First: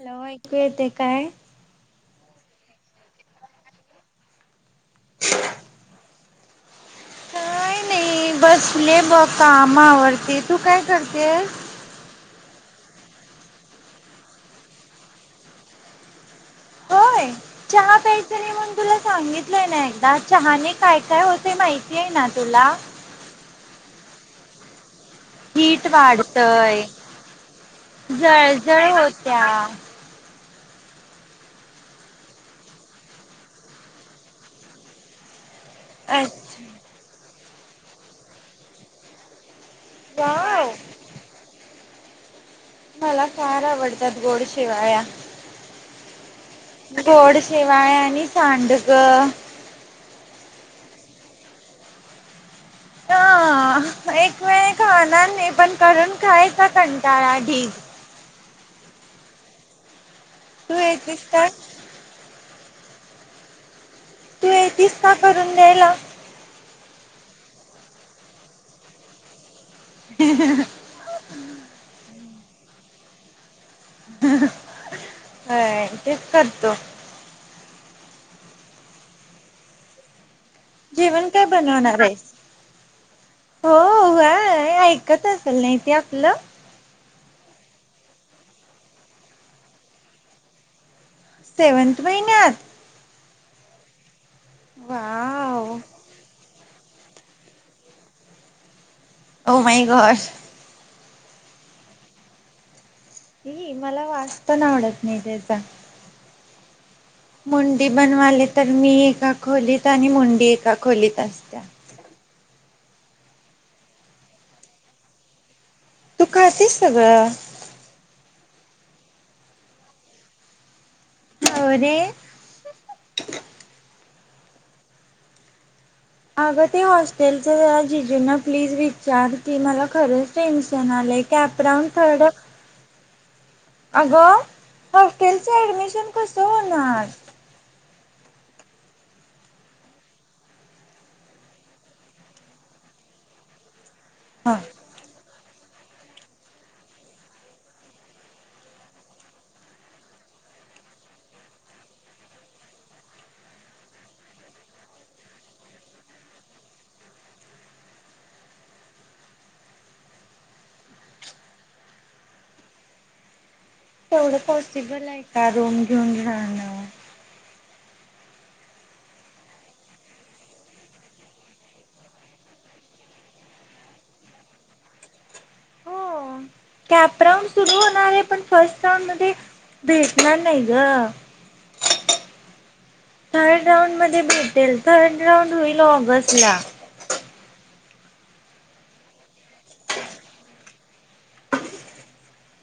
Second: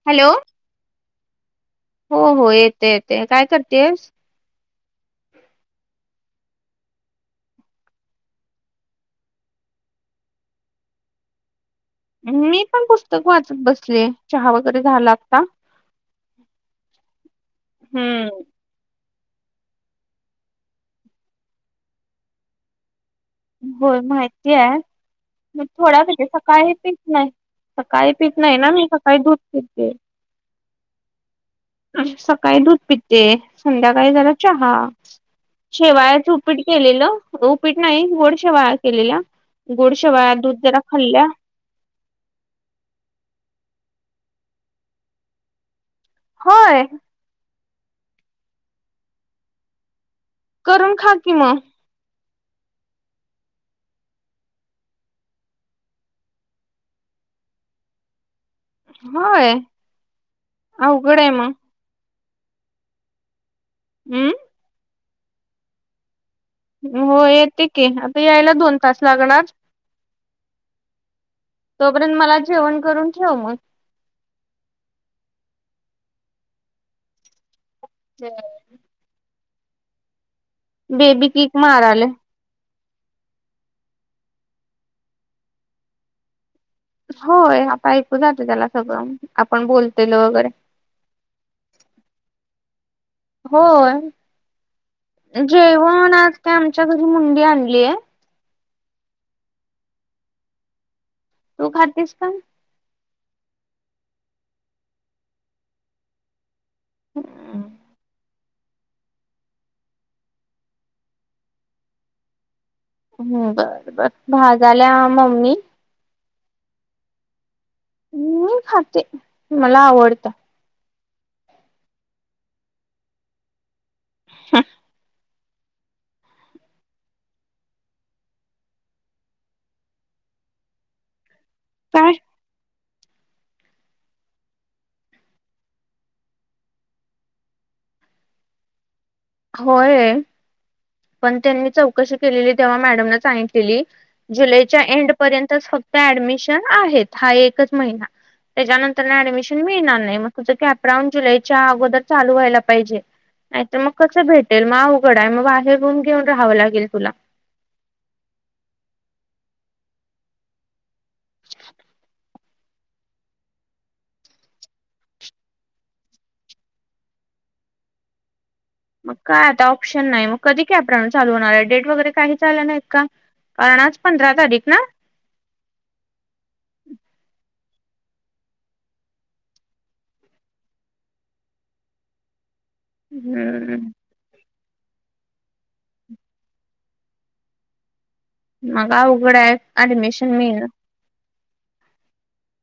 Hello ऐकू येते काय हो हो येते येते काय करतेयस काय नाही बसले ब, काम आवरते तू काय करतेस? मी पण पुस्तक वाचत बसले चहा वगैरे झाला आता होय चहा प्यायचा हम्म. आणि मग तुला सांगितलंय ना एकदा चहाने काय काय होतें माहितीय ना तुला होय माहिती आहे मग हीट थोड्यात सकाळी वाढतय पीक नाही सकाळी पीक नाही ना मी जळजळ सकाळी दूध होत्या. पीकते सकाळी दूध पितते संध्याकाळी झाला चहा शेवायाच अच्छा उपीट केलेलं, उपीट नाही गोड शेवाया केलेल्या गुड शिवाया दूध वाव जरा खल्ल्या मला फार आवडतात गोड शिवाया होय गोडशिवाया आणि सांडगं करून खा की म ह एक वेळ खाणार नाही, पण करून खायचा कंटाळा ढीग होय तू अवघड येतीस आहे काय? मग अं तु येतील का करून द्यायला हो येते की, आता यायला दोन तास लागणार. [unintelligible] तोपर्यंत मला जेवण करून ठेव मग. होय, तेच करतो. ते [inaudible] बेबी जेवण काय किक बनवणार माराले आहेस? हो व्हय, ऐकत असेल नाही ती आपलं? होय आता ऐकू जातो त्याला सगळं आपण बोलतेल वगैरे. सेवंत महिन्यात? होय वा जेवण आज काय आमच्या घरी मुंडी आणलीय ओ माय गॉड तू खातीस का? ह मला वाच पण आवडत नाही त्याचा हम्म मुंडी बनवाले तर मी एका खोलीत आणि मुंडी एका खोलीत असत्या ् बर बरं भा झालं मम्मी तू खतेस सगळं मी खाते मला आवडतं होरे अगं ते हॉस्टेलचं त्यारा जिजूना प्लीज विचार की मला खरंच टेन्शन आलंय कॅपडाऊन काय थड अगं हॉस्टेलचं ऍडमिशन कसं होणार होय पण त्यांनी चौकशी केलेली तेव्हा मॅडमला सांगितलेली ह जुलैच्या एंड पर्यंत फक्त ऍडमिशन आहेत हा एकच महिना त्याच्यानंतर ना ऍडमिशन मिळणार नाही मग तुझं कॅपराऊंड जुलैच्या अगोर चालू व्हायला पाहिजे नाही तर मग कसं भेटेल मग अवघड आहे मग बाहेर रूम घेऊन राहावं लागेल तुला तेवढं पॉसिबल आहे का रूम घेऊन राहणं मग काय आता ऑप्शन नाही मग कधी कॅप राून चालू होणार आहे डेट वगैरे काही चालं नाहीत का कारणाच पंधरा तारीख ना हो कॅप रां सुरु होणार आहे पण फर्स्ट रां मध्ये भेटणार नाही ग थर्ड हम्म राऊंड मध्ये भेटेल थर्ड राऊंड होईल ऑगस्ट ला मगा उघड्या ॲडमिशन मिळल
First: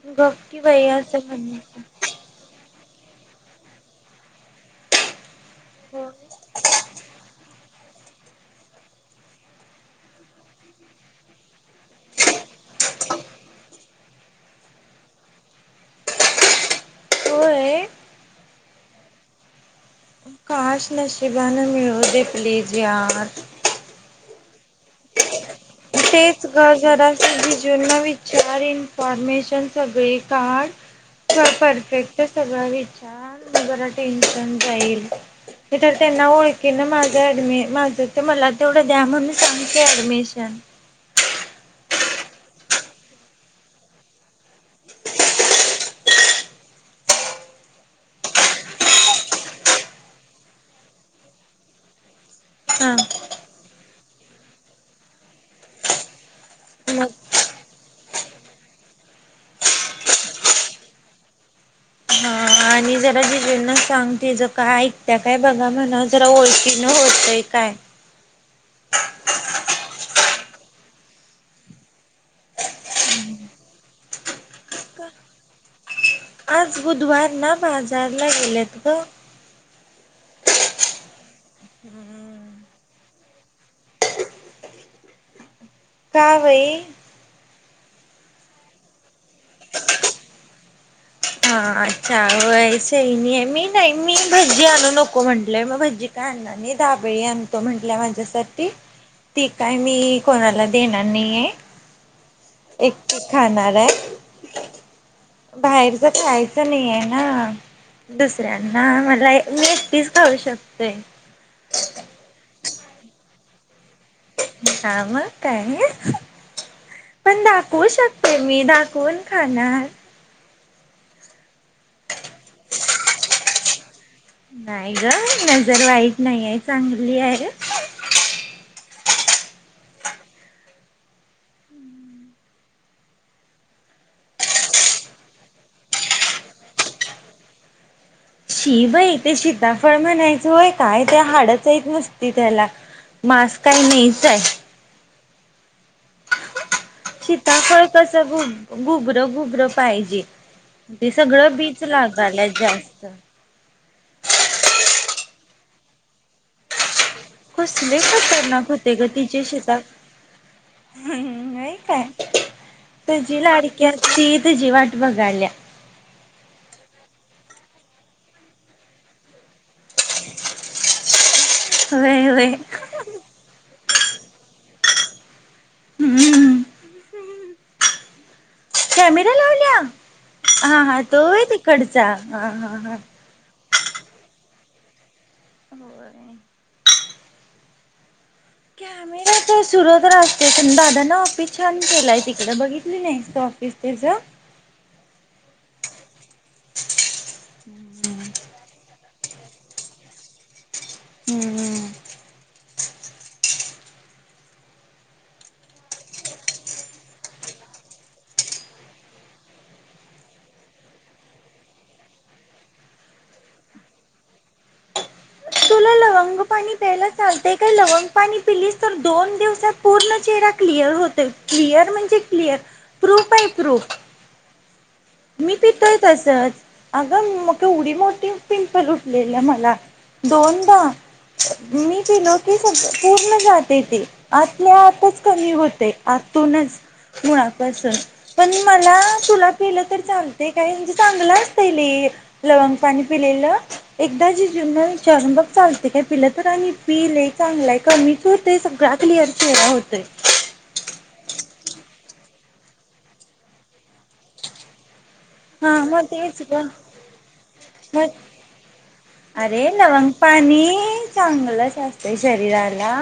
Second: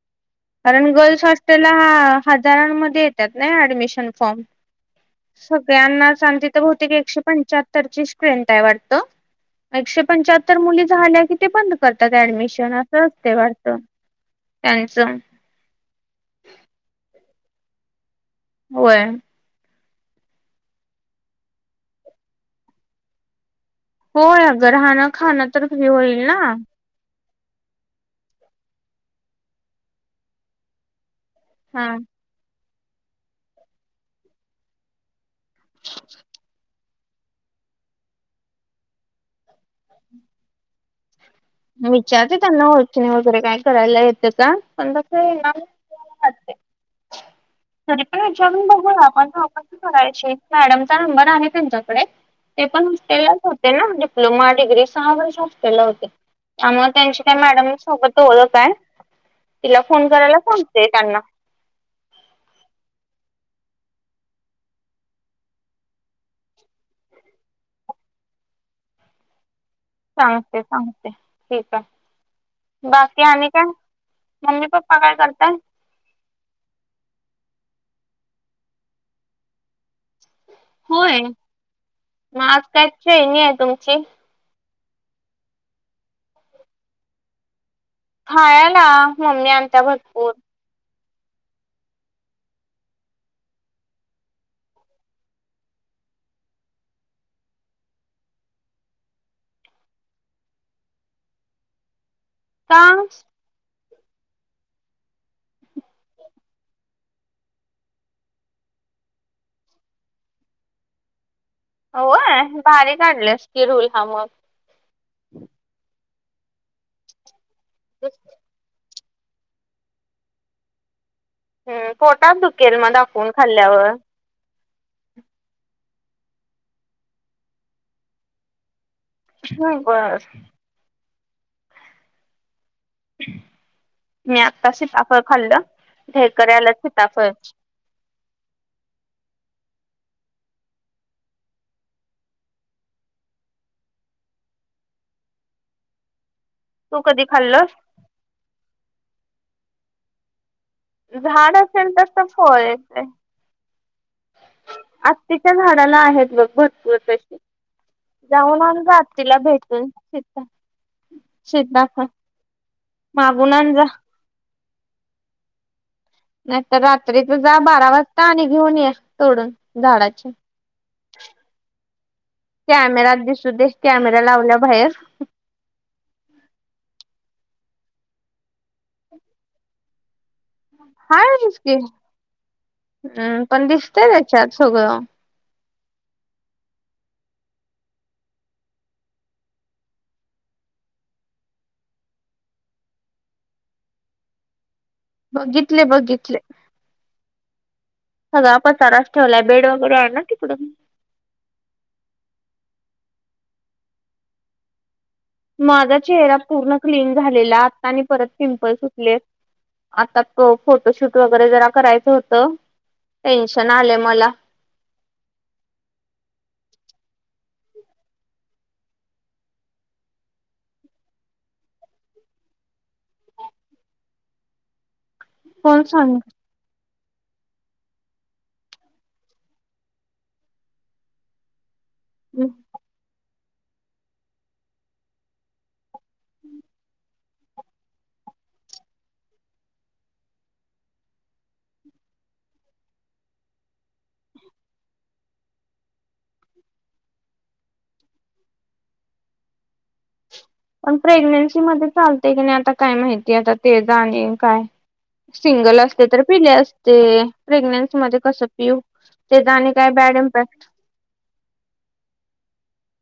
ग कारण गर्ल्स हॉस्टेलला हा हजारांमध्ये येतात नाही ऍडमिशन फॉर्म सगळ्यांना म्हणायचं सांगते तर बहतेक एकशे पंच्याहत्तर ची स्ट्रेंथ आहे वाटत एकशे पंच्याहत्तर मुली झाल्या कि ते बंद करतात ऍडमिशन असं असते भरत त्यांचम हो आहे होय पाच नशिब मिळवू दे प्लीज याद होय अगं राहणं खाणं तर फ्री होईल ना तेच घर जरास जीण विचार इन्फॉर्मेशन सगळे काढ हा परफेक्ट सगळा विचार बरा टेन्शन जाईल इर ते ना होयत कि ना माझं डम माझं तर मला तेवढं द्या म्हणून सांगते ऍडमिशन विचारते त्यांना ओचणी वगैरे काय करायला येतं का पण बस येणार ते तरी पण विचारून बघू आपण तपस करायची मॅडमचा नंबर आहे त्यांच्याकडे ते पण हा हॉस्टेललाच होते ना डिप्लोमा डिग्री सहा वर्ष हॉस्टेलला होते त्यामुळे मग त्यांची काय मॅडम सोबत ओळतय तिला फोन करायला सांगते त्यांना मी जरा जिजेंना सांगते ज का ऐकत्या काय बघा म्हणा जरा ओळखीन होतय काय सांगते सांगते ठीक आहे बाकी आणि काय मम्मी पप्पा काय करताय आज बुधवार ना बाजारला गेलेत ग होय माग काणी आहे तुमची कावेई खाळला मम्मी आण त्या भरपूर हा अच्छा वय सही नाही आहे मी नाही मी भजी आणू नको म्हटलय मग भजी काय आणणार आणि दाबळी आण तो म्हंटल्या माझ्यासाठी ती काय मी कोणाला देणार नाही आहे का एक खाणार आहे बाहेर झ खायचं नाही आहे ना दुसऱ्यांना मला नेटीच खाऊ शकते हो भारी काढले अस की रुल्हाम ह मग काय पण दाखवू शकते तुम्ही दाखवून खाणार ह् पोटात दुखेल मग दाखवून खाल्ल्यावर नाही ग नजर वाईट नाही आहे चांगली आहे हो बर मी आता सिताफळ खाल्लं हेक्या आला सिताफळ शी ब आहे तेे शीताफळ म्हणायचंय काय ते हाडच येत मस्ती त्याला मास्क काही नाहीच आहे तू कधी खाल्लं शीताफळ कसंु गुबरं गुबरं पाहिजे ते सगळं झाड बीच असेल तस लागालय फळ जा आत्तेच्या झाडाला आहेत बघ भरपूर कशी कसले जाऊन खतरनाक आ जात तिला भेटून श हम्म नाही काय तुझी मागून आण जा लाडकी अस त तुझी वाट बघायल्या नाहीतर रात्रीच जा बारा वाजता आणि घेऊन ये सोडून झाडाचे ह वय व कॅमेरा दिसू दे कॅमेरा लावल्या बाहेर हम्म कॅमेरा लावल्या हा हा तो आहे हायच की तिकडचा हा ह ह हम्म पण दिसतेय त्याच्यात सगळं होर कम् ते सुरत्र असते प दादा ना ऑफिस छान केलंय तिकडें बघितली नाही ऑफिस त्याचं बघितले बघितले हम्म सगळळा पचारच ठेवलाय बेड वगैरे आहे ना तिकडून हम्म माझा चेहरा पूर्ण क्लीन झालेला आत्ता आणि परत पिंपल सुटलेत आता त फोटोशूट वगैरे जरा करायचं होतं टेन्शन आलं मला तुला लवंग पाणी प्यायला चालतय का लवंग पाणी पिलीस तर दोन दिवसात पूर्ण चेहरा क्लिअर होतोय क्लिअर म्हणजे क्लिअर प्रूफ आहे प्रूफ [inaudible] मी कोण पिथच सांग असत अगं मग उडी मोठी पिंपल उठलेली मला दोनदा मी प नो क पूर्ण जात ते ते आतल्या आतच कमी होतय, आतूनच मुळापासून पण मला तुला पिलं तर चांगते काय म्हणजे चांगलं असत ल लवंग पाणी पिलेलं एकदा जिजूनंना शर्ण बग चालत ते हे पिलं तर आणि पि लय चांगलं हाय कमीच होतय सगळा, क्लिअर चेहरा होतोय. पण प्रेग्नेन्सी मध्ये चालते की नाही आता काय माहितीय आता ते जा आणि काय हा सिंगल मग असते तर तेच पिले ग असते प्रेग्नेन्सी मध्ये मग कस पिऊ ते तर अरे आणि काय लवंग बॅडम पण पाणी चांगलंच असतंय शरीराला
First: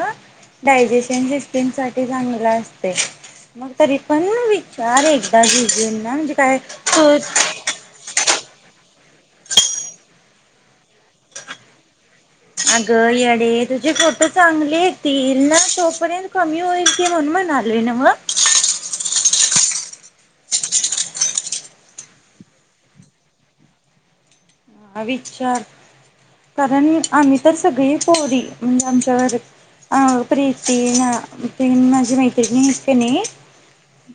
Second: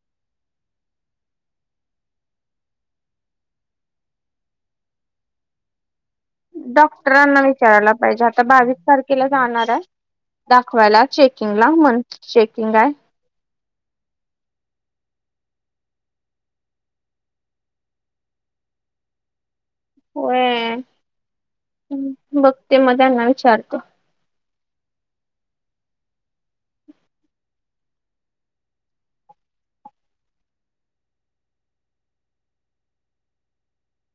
डायजेशन सिस्टीमसाठीठी चांगला असते मग तरी पण विचार एकदा घजेन ना म्हणजे काय तू डॉक्टरांना, विचारायला पाहिजे, आता बावीस तारखेला जाणार आहे, दाखवायला चेकिंग ला म्हण चेकिंग अग आहे [unintelligible] तुझे ख तर चांगलीतील ना, तोपर्यंत कमी होईलची म्हणून म्हणालय नव्ह, होय, बघते मग त्याना विचारते, ह विचार, कारण आम्ही तर सगळी पोरी, म्हणजे आमच्याघरी अ प्रीती ना, तेन माझी मैत्रिणी हायेत कानी,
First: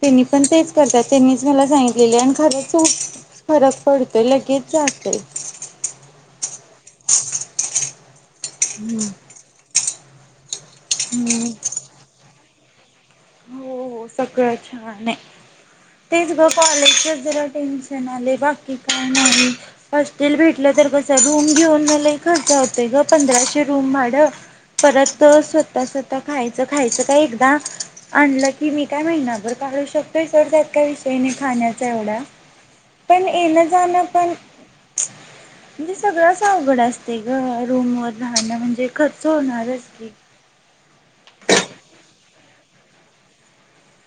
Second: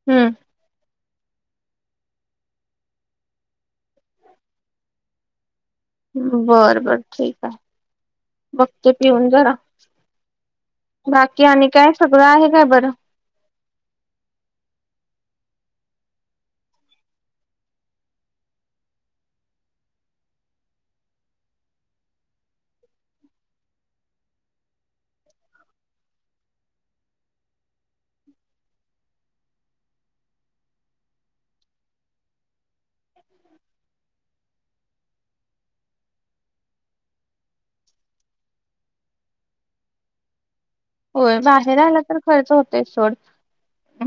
तेनी हम्म पण तेच करतात त्यांनीच मला सांगितलेले, आणि खरं चूप फरक पडतोय लगेच जातोय, बरं, बर ठीक आहे, बघ ते पिऊन जरा, बाकी हम्म. आणि काय, सगळं आहे काय बरं, हो सगळं, छान आहे. तेच ग कॉलेजच, जरा टेन्शन आले, बाकी काय नाही, हॉस्टल भेटलं तर कसं रूम घेऊन, म लई खर्च होतय ग, पंधराशे रूम भाडं, परत स्वतः स्वतः खायचं, खायचं का एकदा आणलं की, मी काय महिनाभर काढू शकतोय सोड, त्यात काय विषय नाही खाण्याचा एवढा, पण येणं, जाणं पण म्हणजे सगळंच अवघड असते ग, रूमवर राहणं म्हणजे, खर्च होणार की, होय बाहेर आला तर खर्च होत, याचं सोड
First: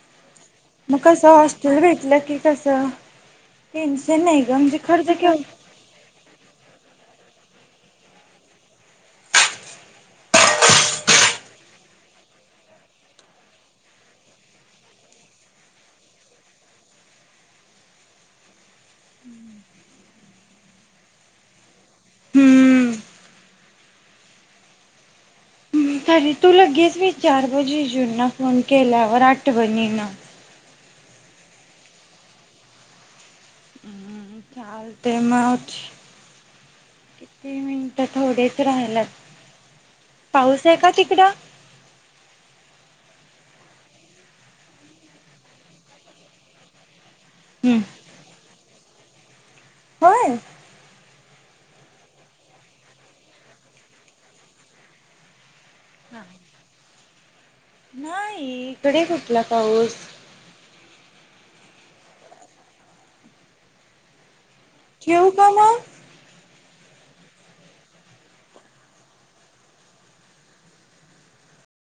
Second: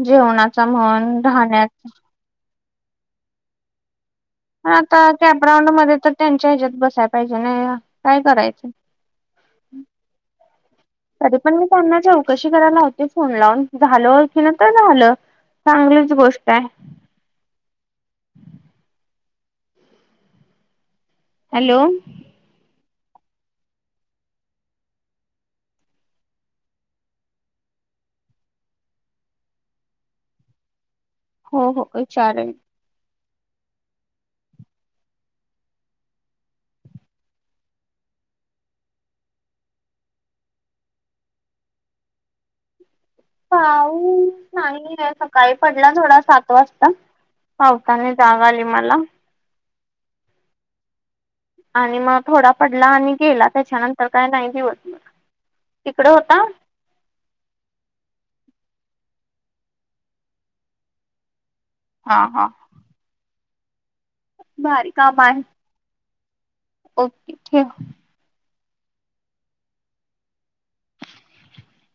जेवणा म हॉस्टेल भेटला कि, कसं टेन्शन नाही, ग हा म्हणजे आता खर्च केव कॅपराऊंड मध्ये, तर त्यांच्या ह्याच्यात बसायाला पाहिजे, नाही काय करायचं, तरी पण मी त्यांना चौकशी करायला लावते फोन लावून, झालो ओळखीने तर झालं, चांगलीच गोष्ट आहे, [unintelligible] हॅलो? हम्म, तरी तू लगेच विचार ग जीजू ना, फोन केल्यावर आठवणीन, हो, हो, विचारेन, हम्म मग ते [unintelligible] तीन मिनिट थोडेच राहिल्यात, पाऊस आहे का तिकड? पाऊस नाही आहे, सकाळी पडला थोडा, सात वाजता, हम्म पावसाने जाग, आली मला, होय, आणि मग, थोडा पडला आणि गेला, त्याच्यानंतर काय नाही दिवस भर, तिकडं होता? नाही, इकडे कुठला पाऊस, हा, हा, भारी काम ठेवू आहे, का मग ओके ठेव,